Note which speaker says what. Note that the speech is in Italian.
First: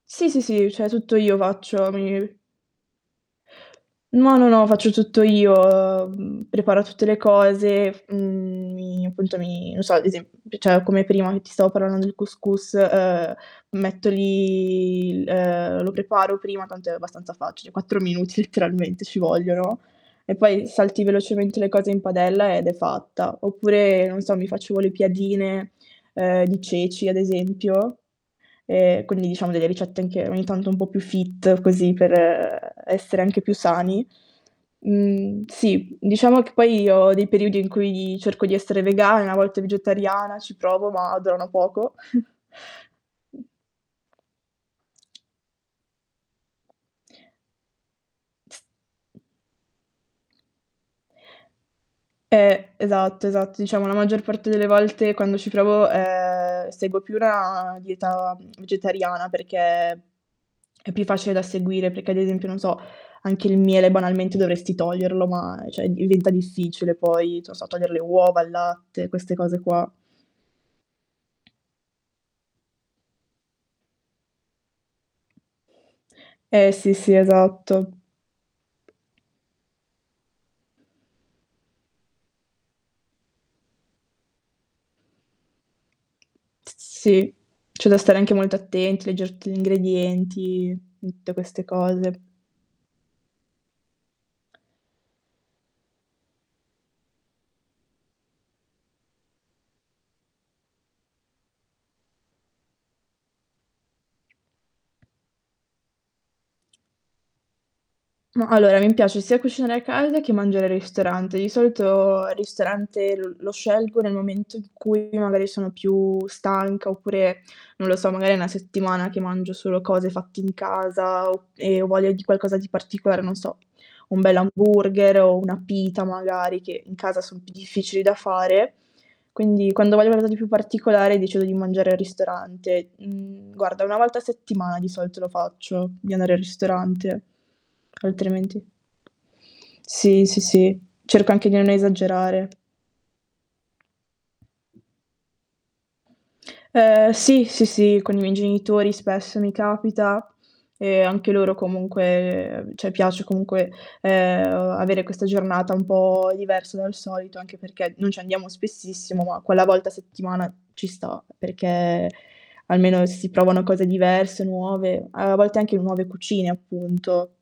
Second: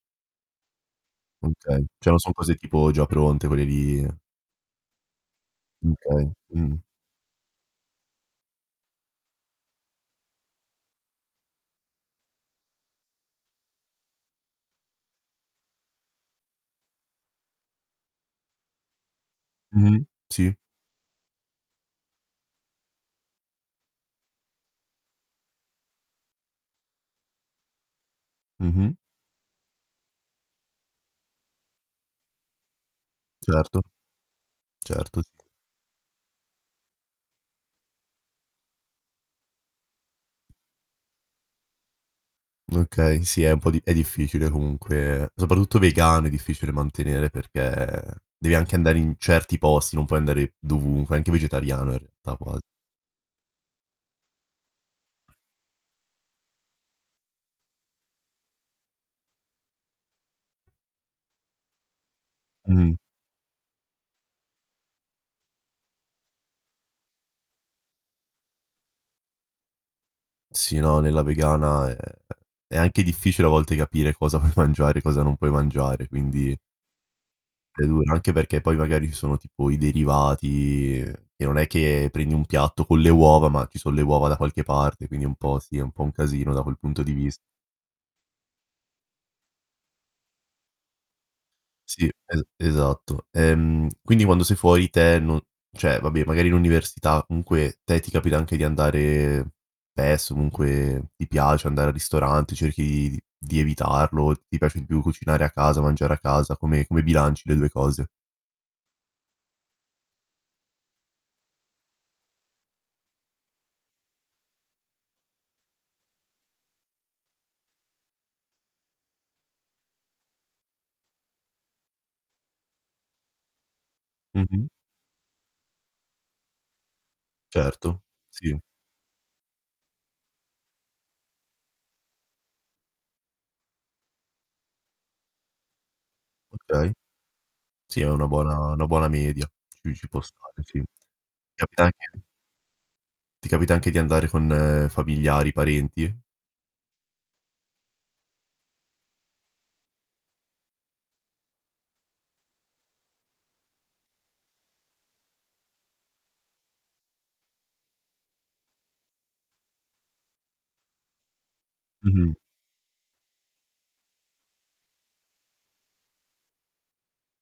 Speaker 1: Sì, sì, sì, cioè, tutto io
Speaker 2: Okay.
Speaker 1: faccio, mi
Speaker 2: Cioè, non son cose tipo già pronte, quelle lì
Speaker 1: No, no, no, faccio tutto io,
Speaker 2: Okay,
Speaker 1: uhm,
Speaker 2: mh.
Speaker 1: preparo tutte le cose, f mhmm, mi appunto mi non so, ad esemp cioè, come prima che ti stavo parlando del cous cous, ehm, metto lì, ehm, lo preparo prima, tanto è abbastanza facile. 4 minuti letteralmente ci vogliono,
Speaker 2: Mh-mh,
Speaker 1: e
Speaker 2: sì.
Speaker 1: poi salti velocemente le cose in padella ed è fatta. Oppure, non so, mi facevo le piadine, ehm, di ceci, ad esempio,
Speaker 2: Mh-mh.
Speaker 1: e quindi diciamo delle ricette anche ogni tanto un po' più fit, così, per essere anche più
Speaker 2: Certo,
Speaker 1: sani,
Speaker 2: certo.
Speaker 1: mhmm, sì, diciamo che poi io ho dei periodi in cui cerco di essere vegana, una volta vegetariana, ci provo, ma durano poco.
Speaker 2: Okay, sì è un po' è difficile comunque, soprattutto vegano è difficile mantenere perché devi anche andare in certi posti, non puoi andare dovunque, anche vegetariano è [unintelligible]
Speaker 1: Eh, esatto. Esatto, diciamo la maggior parte delle volte quando ci provo, ehm, seguo più una dieta vegetariana, perché è più facile da seguire, perché ad esempio, non so,
Speaker 2: Mh-mh.
Speaker 1: anche il miele, banalmente, dovresti toglierlo, ma cioè diventa difficile poi, non so, togliere le uova, il latte, queste cose qua.
Speaker 2: Sì, no, nella vegana è è anche difficile a volte capire cosa puoi mangiare, cosa non puoi mangiare, quindi
Speaker 1: Eh, sì sì,
Speaker 2: è
Speaker 1: esatto.
Speaker 2: dura. Anche perché poi magari ci sono tipo i derivati, e non è che prendi un piatto con le uova, ma ci son le uova da qualche parte, quindi un po' sì, è un po' un casino da quel punto di
Speaker 1: Sì,
Speaker 2: vis
Speaker 1: c'è da stare anche molto attenti a legger tutti gli ingredienti, tutte queste
Speaker 2: Sì,
Speaker 1: cose.
Speaker 2: e esatto. Ehm, quindi quando sei fuori te non cioè, vabbè magari l'università comunque te ti capita anche di andare, spesso comunque, ti piace andare al ristorante, cerchi d di evitarlo, ti piace di più cucinare a casa, mangiare a casa, come come bilanci le due cose?
Speaker 1: Ma, allora, mi piace sia cucinare a casa che mangiare al ristorante. Di solito il ristorante lo scelgo nel momento in cui magari sono più stanca oppure, non lo so, magari è una settimana che mangio solo cose fatte in casa o e ho voglia di qualcosa di particolare, non so, un
Speaker 2: Mh-mh.
Speaker 1: bell'hamburger o una pita magari, che in casa son più difficili
Speaker 2: Certo,
Speaker 1: da
Speaker 2: sì.
Speaker 1: fare. Quindi quando ho voglia di qualcosa di più particolare, decido di mangiare al ristorante. Mhmm, guarda, una volta a settimana di solito lo faccio, di andare al
Speaker 2: Okay.
Speaker 1: ristorante.
Speaker 2: Sì, è una buona
Speaker 1: Altrimenti
Speaker 2: una buona media. Sì, ci può
Speaker 1: Sì, sì,
Speaker 2: stare,
Speaker 1: sì,
Speaker 2: sì.
Speaker 1: cerco anche di non
Speaker 2: Capita anche
Speaker 1: esagerare.
Speaker 2: Ti capita anche di andare con familiari, parenti?
Speaker 1: Ehm, sì, sì, sì, con i miei genitori, spesso, mi capita e anche loro comunque cioè piace comunque, ehm, avere questa giornata un po' diversa dal solito. Anche perché non ci andiamo spessissimo, ma quella volta a settimana ci sta, perché
Speaker 2: Mh-mh.
Speaker 1: almeno si provano cose diverse, nuove. A volte anche nuove cucine appunto.